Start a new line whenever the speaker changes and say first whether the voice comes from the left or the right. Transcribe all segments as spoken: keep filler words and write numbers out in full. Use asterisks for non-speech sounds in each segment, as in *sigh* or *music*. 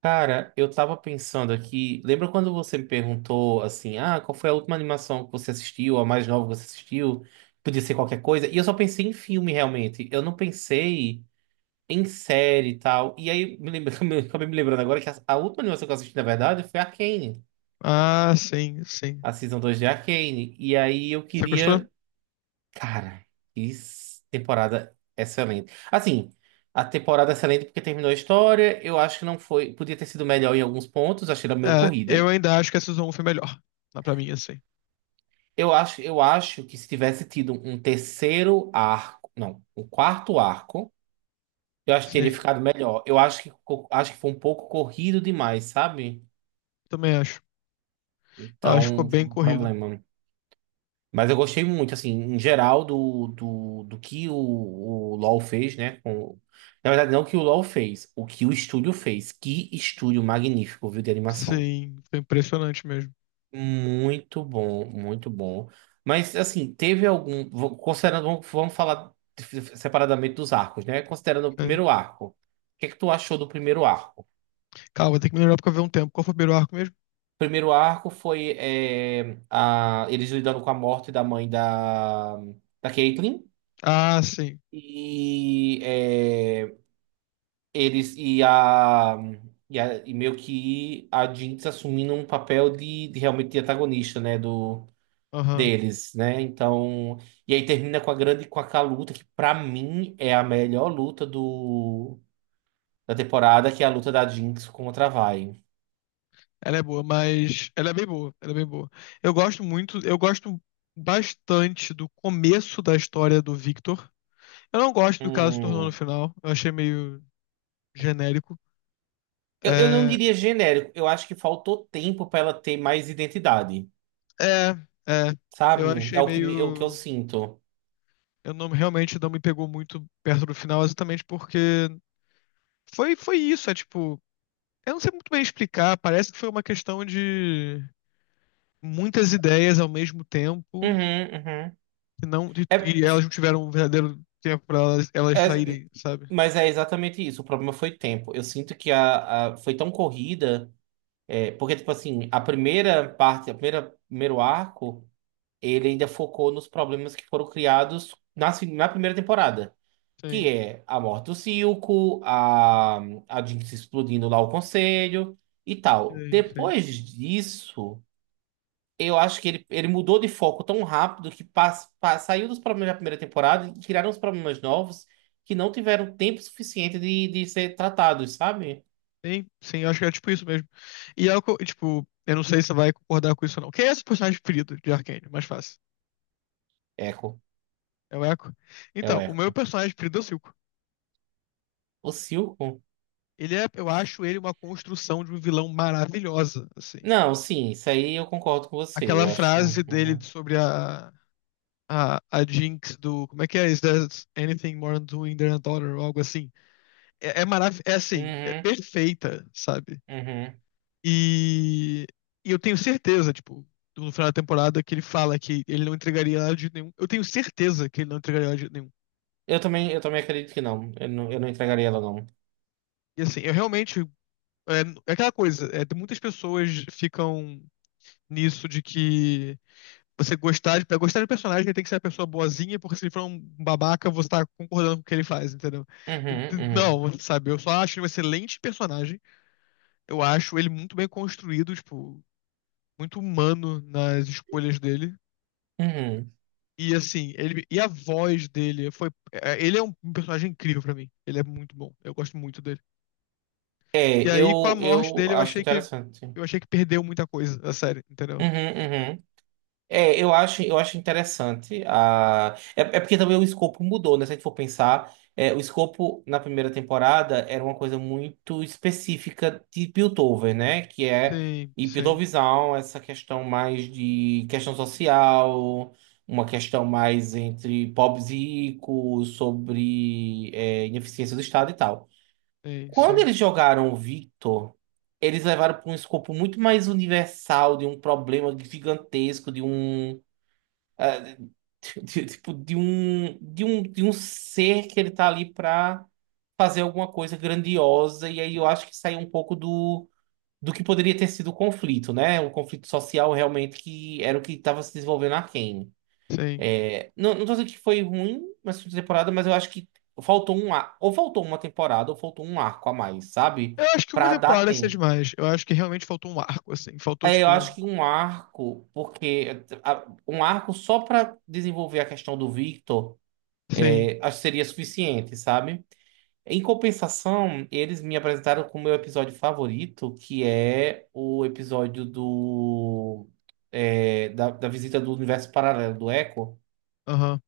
right: Cara, eu tava pensando aqui. Lembra quando você me perguntou assim: ah, qual foi a última animação que você assistiu, a mais nova que você assistiu? Podia ser qualquer coisa. E eu só pensei em filme, realmente. Eu não pensei em série e tal. E aí, me lembra, *laughs* me- acabei me lembrando agora que a, a última animação que eu assisti, na verdade, foi Arcane,
left: Ah, sim, sim.
right: a Season dois de Arcane. E aí eu
left: Você gostou?
right: queria. Cara, que s- temporada excelente. Assim. A temporada é excelente porque terminou a história. Eu acho que não foi. Podia ter sido melhor em alguns pontos. Achei ela meio
left: É, eu
right: corrida.
left: ainda acho que a Season um foi melhor. Ah, pra mim, assim.
right: Eu acho, eu acho que se tivesse tido um terceiro arco, não, um quarto arco, eu acho que teria
left: Sim,
right: ficado melhor. Eu acho que, co- acho que foi um pouco corrido demais, sabe?
left: também acho. Acho que ficou
right: Então, foi
left: bem
right: um
left: corrido.
right: problema. Mas eu gostei muito, assim, em geral, do, do, do que o, o LoL fez, né? Com- na verdade, não que o LoL fez, o que o estúdio fez. Que estúdio magnífico, viu, de animação.
left: Sim, foi impressionante mesmo.
right: Muito bom, muito bom. Mas assim, teve algum. vo- Considerando, vamos vamos falar dif- separadamente dos arcos, né? Considerando o
left: É.
right: primeiro arco. O que é que tu achou do primeiro arco?
left: Calma, tem que melhorar porque eu vi um tempo. Qual foi o primeiro arco mesmo?
right: O primeiro arco foi é, a, eles lidando com a morte da mãe da, da Caitlyn.
left: Ah, sim.
right: E é, eles e a, e a- e meio que a Jinx assumindo um papel de, de realmente de antagonista, né?
left: Aham.
right: Deles, né? Então, e aí termina com a grande com aquela luta que pra mim é a melhor luta do da temporada, que é a luta da Jinx contra a Vi.
left: Ela é boa, mas ela é bem boa. Ela é bem boa. Eu gosto muito, eu gosto bastante do começo da história do Victor. Eu não gosto do que ela se tornou no
right: Hum,
left: final. Eu achei meio genérico.
right: eu, eu não
left: É,
right: diria genérico, eu acho que faltou tempo pra ela ter mais identidade,
left: É, é. Eu
right: sabe? É
left: achei
right: o que me, é o que eu
left: meio.
right: sinto.
left: Eu não realmente não me pegou muito perto do final, exatamente porque foi, foi isso. É tipo, eu não sei muito bem explicar. Parece que foi uma questão de muitas ideias ao mesmo tempo
right: Uhum, uhum.
left: e não e,
right: É,
left: e elas não tiveram um verdadeiro tempo para elas, elas
right: é-
left: saírem, sabe?
right: mas é exatamente isso. O problema foi tempo. Eu sinto que a, a- foi tão corrida, é, porque tipo assim, a primeira parte, a primeira primeiro arco ele ainda focou nos problemas que foram criados na, se- na primeira temporada, que
left: Sim,
right: é a morte do Silco, a, a Jinx explodindo lá o conselho e tal.
left: sim, sim.
right: Depois disso, eu acho que ele, ele mudou de foco tão rápido que pas- pa- saiu dos problemas da primeira temporada e criaram os problemas novos que não tiveram tempo suficiente de, de ser tratados, sabe?
left: Sim, sim, eu acho que é tipo isso mesmo. E é o que eu- tipo, eu não sei se você vai concordar com isso ou não. Quem é esse personagem preferido de Arcane? Mais fácil.
right: Eco,
left: É o Echo?
right: é o
left: Então, o meu
right: Eco.
left: personagem preferido é o Silco.
right: O Silco?
left: Ele é, eu acho ele uma construção de um vilão maravilhosa, assim.
right: Não, sim, isso aí eu concordo com você,
left: Aquela
right: eu acho.
left: frase dele
right: Uhum,
left: sobre a, a, a Jinx do. Como é que é? Is there anything more than doing than a daughter? Ou algo assim. É, é maravilhoso. É assim, é
right: uhum,
left: perfeita, sabe?
right: uhum.
left: E, e eu tenho certeza, tipo, no final da temporada que ele fala que ele não entregaria ela de nenhum. Eu tenho certeza que ele não entregaria ela de nenhum.
right: Eu também, eu também acredito que não. Eu não, eu não entregaria ela, não.
left: E assim, eu realmente. É, é aquela coisa, é, muitas pessoas ficam nisso de que você gostar de, pra gostar de personagem, ele tem que ser uma pessoa boazinha, porque se ele for um babaca, você tá concordando com o que ele faz, entendeu?
right: Uhum, uhum,
left: Não, sabe, eu só acho ele um excelente personagem. Eu acho ele muito bem construído, tipo, muito humano nas escolhas dele.
right: uhum.
left: E assim, ele e a voz dele foi, é, ele é um personagem incrível pra mim. Ele é muito bom. Eu gosto muito dele.
right: É,
left: E aí com a
right: eu,
left: morte
right: eu
left: dele, eu
right: acho
left: achei que
right: interessante. Uhum,
left: eu achei que perdeu muita coisa da série, entendeu?
right: uhum. É, eu acho, eu acho interessante. A... É, é porque também o escopo mudou, né? Se a gente for pensar, é, o escopo na primeira temporada era uma coisa muito específica de Piltover, né? Que é,
left: Sim,
right: e
left: sim,
right: Piltoverzão, essa questão mais de questão social, uma questão mais entre pobres e ricos, sobre é, ineficiência do Estado e tal.
left: sim,
right: Quando
left: sim,
right: eles jogaram o Victor, eles levaram para um escopo muito mais universal, de um problema gigantesco, de um ah, de- de- tipo, de um, de um, de um ser que ele tá ali pra fazer alguma coisa grandiosa, e aí eu acho que sai um pouco do, do que poderia ter sido o conflito, né? Um conflito social realmente que era o que estava se desenvolvendo na Arcane.
left: sim.
right: É, não, não tô dizendo que foi ruim nessa última temporada, mas eu acho que faltou um ar, ou faltou uma temporada, ou faltou um arco a mais, sabe?
left: Eu acho que uma
right: Pra dar
left: temporada seria
right: tempo.
left: demais. Eu acho que realmente faltou um arco, assim. Faltou,
right: É, eu
left: tipo.
right: acho que um arco, porque a- um arco só pra desenvolver a questão do Victor.
left: Sim,
right: É, acho que seria suficiente, sabe? Em compensação, eles me apresentaram com o meu episódio favorito, que é o episódio do é, da, da visita do universo paralelo do Echo,
left: aham,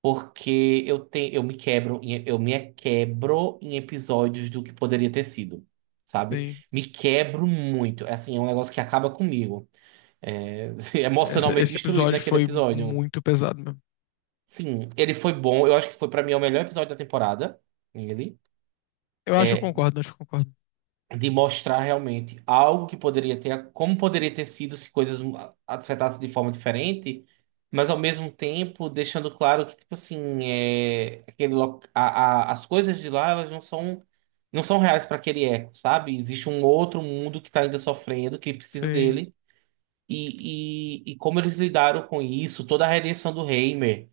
right: porque eu tenho eu me quebro em- eu me quebro em episódios do que poderia ter sido, sabe?
left: sim.
right: Me quebro muito, é assim, é um negócio que acaba comigo, é, *laughs*
left: Esse,
right: emocionalmente
left: esse
right: destruído
left: episódio
right: naquele
left: foi
right: episódio.
left: muito pesado mesmo.
right: Sim, ele foi bom, eu acho que foi pra mim é o melhor episódio da temporada. Ele.
left: Eu acho que eu
right: É
left: concordo, acho que eu concordo.
right: de mostrar realmente algo que poderia ter, como poderia ter sido se coisas afetassem de forma diferente, mas ao mesmo tempo deixando claro que, tipo assim, é, aquele, lo- a, a- as coisas de lá, elas não são, não são reais para aquele eco, sabe? Existe um outro mundo que tá ainda sofrendo, que precisa
left: Sim,
right: dele, e, e, e como eles lidaram com isso, toda a redenção do Heimer,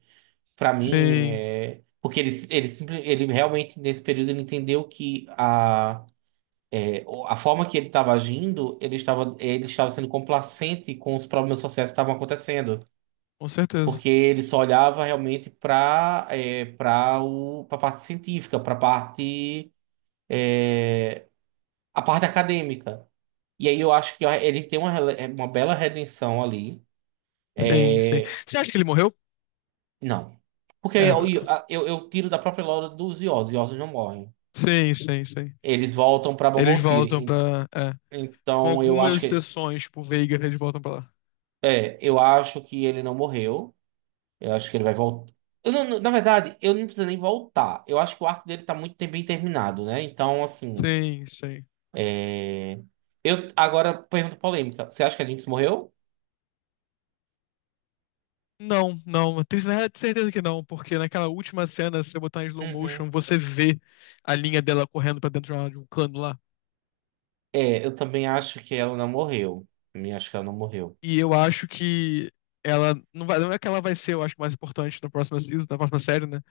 right: para mim,
left: sim,
right: é... Porque ele, ele, simple- ele realmente, nesse período, ele entendeu que o- a forma que ele estava agindo, ele estava, ele estava sendo complacente com os problemas sociais que estavam acontecendo,
left: com certeza.
right: porque ele só olhava realmente para para o para a parte científica, para a parte a parte acadêmica. E aí eu acho que ele tem uma, rele- uma bela redenção ali.
left: Sim, sim.
right: É,
left: Você acha que ele morreu?
right: não, porque eu,
left: É.
right: eu, eu tiro da própria lore dos Ioses, os Ioses não morrem.
left: Sim, sim, sim.
right: Eles voltam para
left: Eles
right: Bumble City.
left: voltam
right: En-
left: pra. É. Com
right: Então eu
left: algumas
right: acho que
left: exceções, tipo, Veiga, eles voltam pra lá.
right: é, eu acho que ele não morreu. Eu acho que ele vai voltar. Eu não- não- Na verdade, eu não preciso nem voltar. Eu acho que o arco dele tá muito bem terminado, né? Então, assim.
left: Sim, sim.
right: É, eu agora pergunta polêmica. Você acha que a Lynx morreu?
left: Não, não, tenho certeza que não, porque naquela última cena, se você botar em slow
right: Uhum.
left: motion, você vê a linha dela correndo pra dentro de uma- de um cano lá.
right: É, eu também acho que ela não morreu. Também acho que ela não morreu.
left: E eu acho que ela não vai, não é que ela vai ser, eu acho, mais importante na próxima season, na próxima série, né?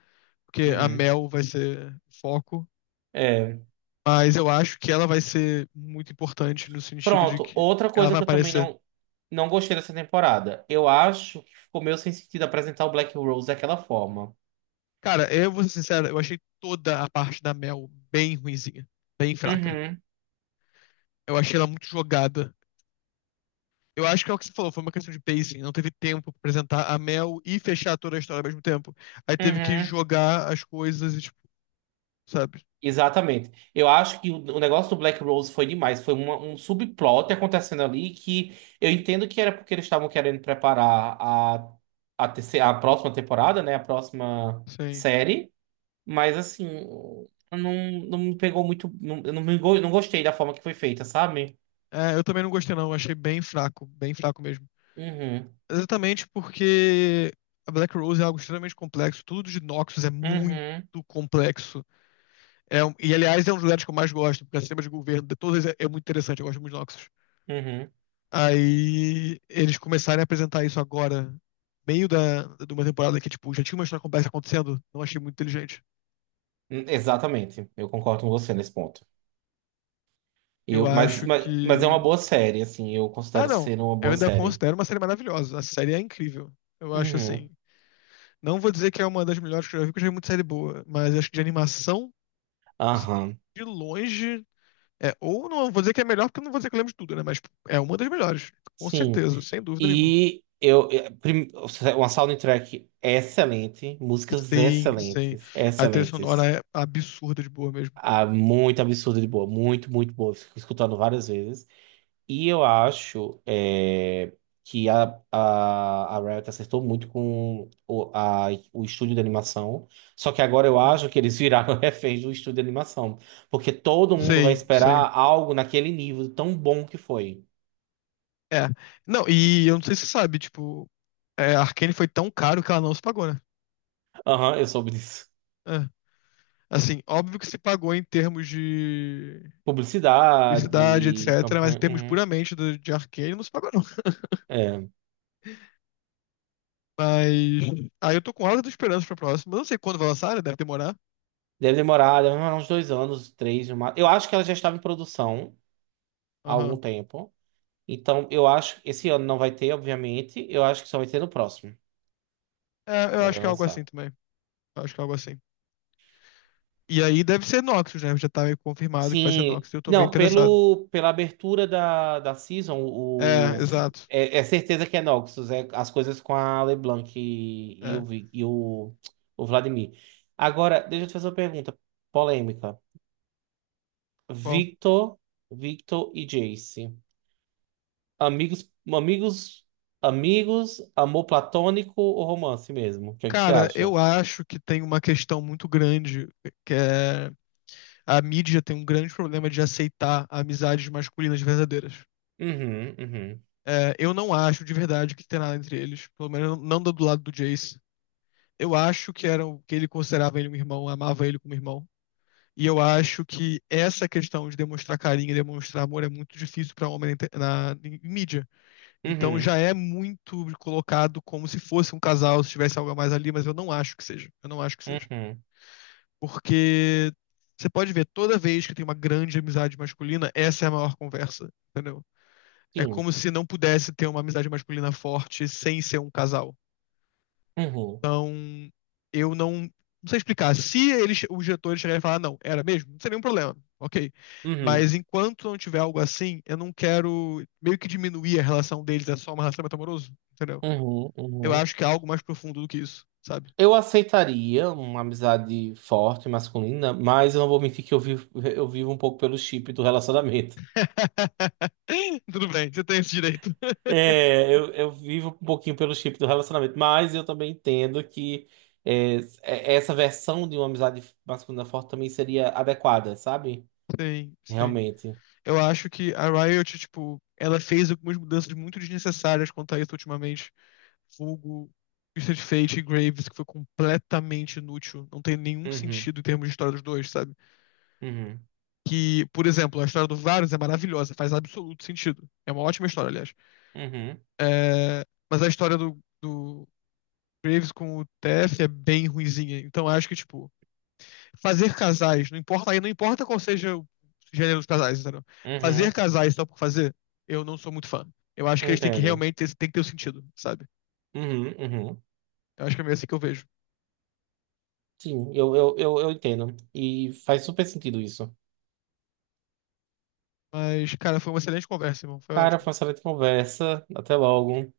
left: Porque a
right: Uhum.
left: Mel vai ser o foco,
right: É.
left: mas eu acho que ela vai ser muito importante no sentido de
right: Pronto.
left: que
right: Outra
left: ela
right: coisa
left: vai
right: que eu também
left: aparecer.
right: não, não gostei dessa temporada. Eu acho que ficou meio sem sentido apresentar o Black Rose daquela forma.
left: Cara, eu vou ser sincero, eu achei toda a parte da Mel bem ruinzinha, bem fraca.
right: Uhum.
left: Eu achei ela muito jogada. Eu acho que é o que você falou, foi uma questão de pacing. Não teve tempo pra apresentar a Mel e fechar toda a história ao mesmo tempo. Aí teve que
right: Uhum.
left: jogar as coisas e, tipo, sabe?
right: Exatamente. Eu acho que o o negócio do Black Rose foi demais. Foi uma- um subplot acontecendo ali que eu entendo que era porque eles estavam querendo preparar a, a, terceira, a próxima temporada, né? A próxima
left: Sim.
right: série. Mas, assim, não, não me pegou muito. Não, eu não, me, go- não gostei da forma que foi feita, sabe?
left: É, eu também não gostei, não. Eu achei bem fraco, bem fraco mesmo.
right: Uhum,
left: Exatamente porque a Black Rose é algo extremamente complexo. Tudo de Noxus é muito
right: uhum,
left: complexo. É, um- e, aliás, é um dos lugares que eu mais gosto, porque o sistema de governo de todas é, é muito interessante. Eu gosto muito de Noxus.
right: uhum.
left: Aí eles começarem a apresentar isso agora, meio da, de uma temporada que, tipo, já tinha uma história complexa acontecendo, não achei muito inteligente.
right: Hum, exatamente. Eu concordo com você nesse ponto.
left: Eu
right: Eu, mas,
left: acho
right: mas, mas é uma
left: que.
right: boa série, assim. Eu
left: Ah,
right: considero
left: não.
right: ser uma
left: Eu
right: boa
left: ainda
right: série.
left: considero uma série maravilhosa. A série é incrível. Eu acho assim.
right: Uhum.
left: Não vou dizer que é uma das melhores que eu já vi, porque eu já vi muita série boa, mas acho que de animação, assim,
right: Aham.
left: de longe. É, ou não vou dizer que é melhor, porque eu não vou dizer que eu lembro de tudo, né? Mas tipo, é uma das melhores. Com
right: Sim.
left: certeza, sem dúvida nenhuma.
right: E eu, eh, prim- uma soundtrack excelente, músicas
left: Sim, sim.
right: excelentes,
left: A trilha sonora
right: excelentes.
left: é absurda de boa mesmo.
right: Ah, muito absurdo de boa, muito, muito boa. Fico escutando várias vezes. E eu acho eh, que a, a, a Riot acertou muito com o, a, o estúdio de animação. Só que agora eu acho que eles viraram *laughs* reféns do estúdio de animação. Porque todo mundo vai
left: Sim, sim.
right: esperar algo naquele nível tão bom que foi.
left: É. Não, e eu não sei se você sabe, tipo, é, a Arcane foi tão caro que ela não se pagou, né?
right: Aham, eu soube disso.
left: É. Assim, óbvio que se pagou em termos de publicidade,
right: Publicidade,
left: etcetera, mas em
right: campanha.
left: termos
right: Uhum.
left: puramente do- de Arcane não se pagou, não.
right: É.
left: Mas. *laughs* Aí eu tô com alta esperança pra próxima. Eu não sei quando vai lançar, né? Deve demorar.
right: Deve demorar, deve demorar uns dois anos, três, no ma- eu acho que ela já estava em produção há algum
left: Aham.
right: tempo. Então, eu acho que esse ano não vai ter, obviamente. Eu acho que só vai ter no próximo.
left: É, eu
right: Ela
left: acho
right: vai
left: que é algo assim
right: lançar.
left: também. Eu acho que é algo assim. E aí deve ser Noxus, né? Já tá meio confirmado que vai ser
right: Sim.
left: Noxus, eu tô bem
right: Não,
left: interessado.
right: pelo, pela abertura da, da season,
left: É,
right: o,
left: exato.
right: é, é certeza que é Noxus. É as coisas com a LeBlanc e, e,
left: É.
right: o, Vi- e o, o Vladimir. Agora, deixa eu te fazer uma pergunta polêmica.
left: Bom.
right: Victor, Victor e Jace. Amigos, amigos, amigos, amor platônico ou romance mesmo? O que é que você
left: Cara, eu
right: acha?
left: acho que tem uma questão muito grande, que é a mídia tem um grande problema de aceitar amizades masculinas verdadeiras.
right: Uhum, uhum,
left: É, eu não acho de verdade que tem nada entre eles, pelo menos não do lado do Jace. Eu acho que era o- que ele considerava ele um irmão, amava ele como irmão. E eu acho que essa questão de demonstrar carinho e demonstrar amor é muito difícil para homem na, inter- na- em mídia. Então já
right: uhum,
left: é muito colocado como se fosse um casal, se tivesse algo a mais ali, mas eu não acho que seja. Eu não acho que seja.
right: uhum,
left: Porque você pode ver, toda vez que tem uma grande amizade masculina, essa é a maior conversa, entendeu? É
right: sim,
left: como se não pudesse ter uma amizade masculina forte sem ser um casal.
right: uhum,
left: Então, eu não, não sei explicar. Se eles, os diretores chegarem e falar, "Ah, não, era mesmo, não seria nenhum problema, ok.
right: uhum,
left: Mas enquanto não tiver algo assim, eu não quero meio que diminuir a relação deles, é só um relacionamento amoroso, entendeu?
right: uhum,
left: Eu
right: uhum.
left: acho que é algo mais profundo do que isso, sabe?
right: Eu aceitaria uma amizade forte, masculina, mas eu não vou mentir que eu vivo, eu vivo um pouco pelo chip do relacionamento.
left: *laughs* Tudo bem, você tem esse direito. *laughs*
right: É, eu, eu vivo um pouquinho pelo chip do relacionamento, mas eu também entendo que é, é- essa versão de uma amizade masculina forte também seria adequada, sabe?
left: Sim, sim.
right: Realmente.
left: Eu acho que a Riot, tipo, ela fez algumas mudanças muito desnecessárias quanto a isso ultimamente. Vulgo, Twisted Fate e Graves, que foi completamente inútil. Não tem nenhum
right: Uhum,
left: sentido em termos de história dos dois, sabe?
right: uhum,
left: Que, por exemplo, a história do Varus é maravilhosa, faz absoluto sentido. É uma ótima história, aliás.
right: uhum,
left: É, mas a história do, do Graves com o T F é bem ruinzinha. Então acho que, tipo, fazer casais, não importa, aí não importa qual seja o gênero dos casais, entendeu?
right: uhum,
left: Fazer casais só por fazer, eu não sou muito fã. Eu acho que eles têm que
right: entendo.
left: realmente ter, tem que ter o sentido, sabe?
right: Uhum, uhum.
left: Eu acho que é meio assim que eu vejo.
right: Sim, eu, eu, eu, eu entendo. E faz super sentido isso.
left: Mas, cara, foi uma excelente conversa, irmão. Foi
right: Cara,
left: ótimo.
right: foi uma excelente conversa. Até logo.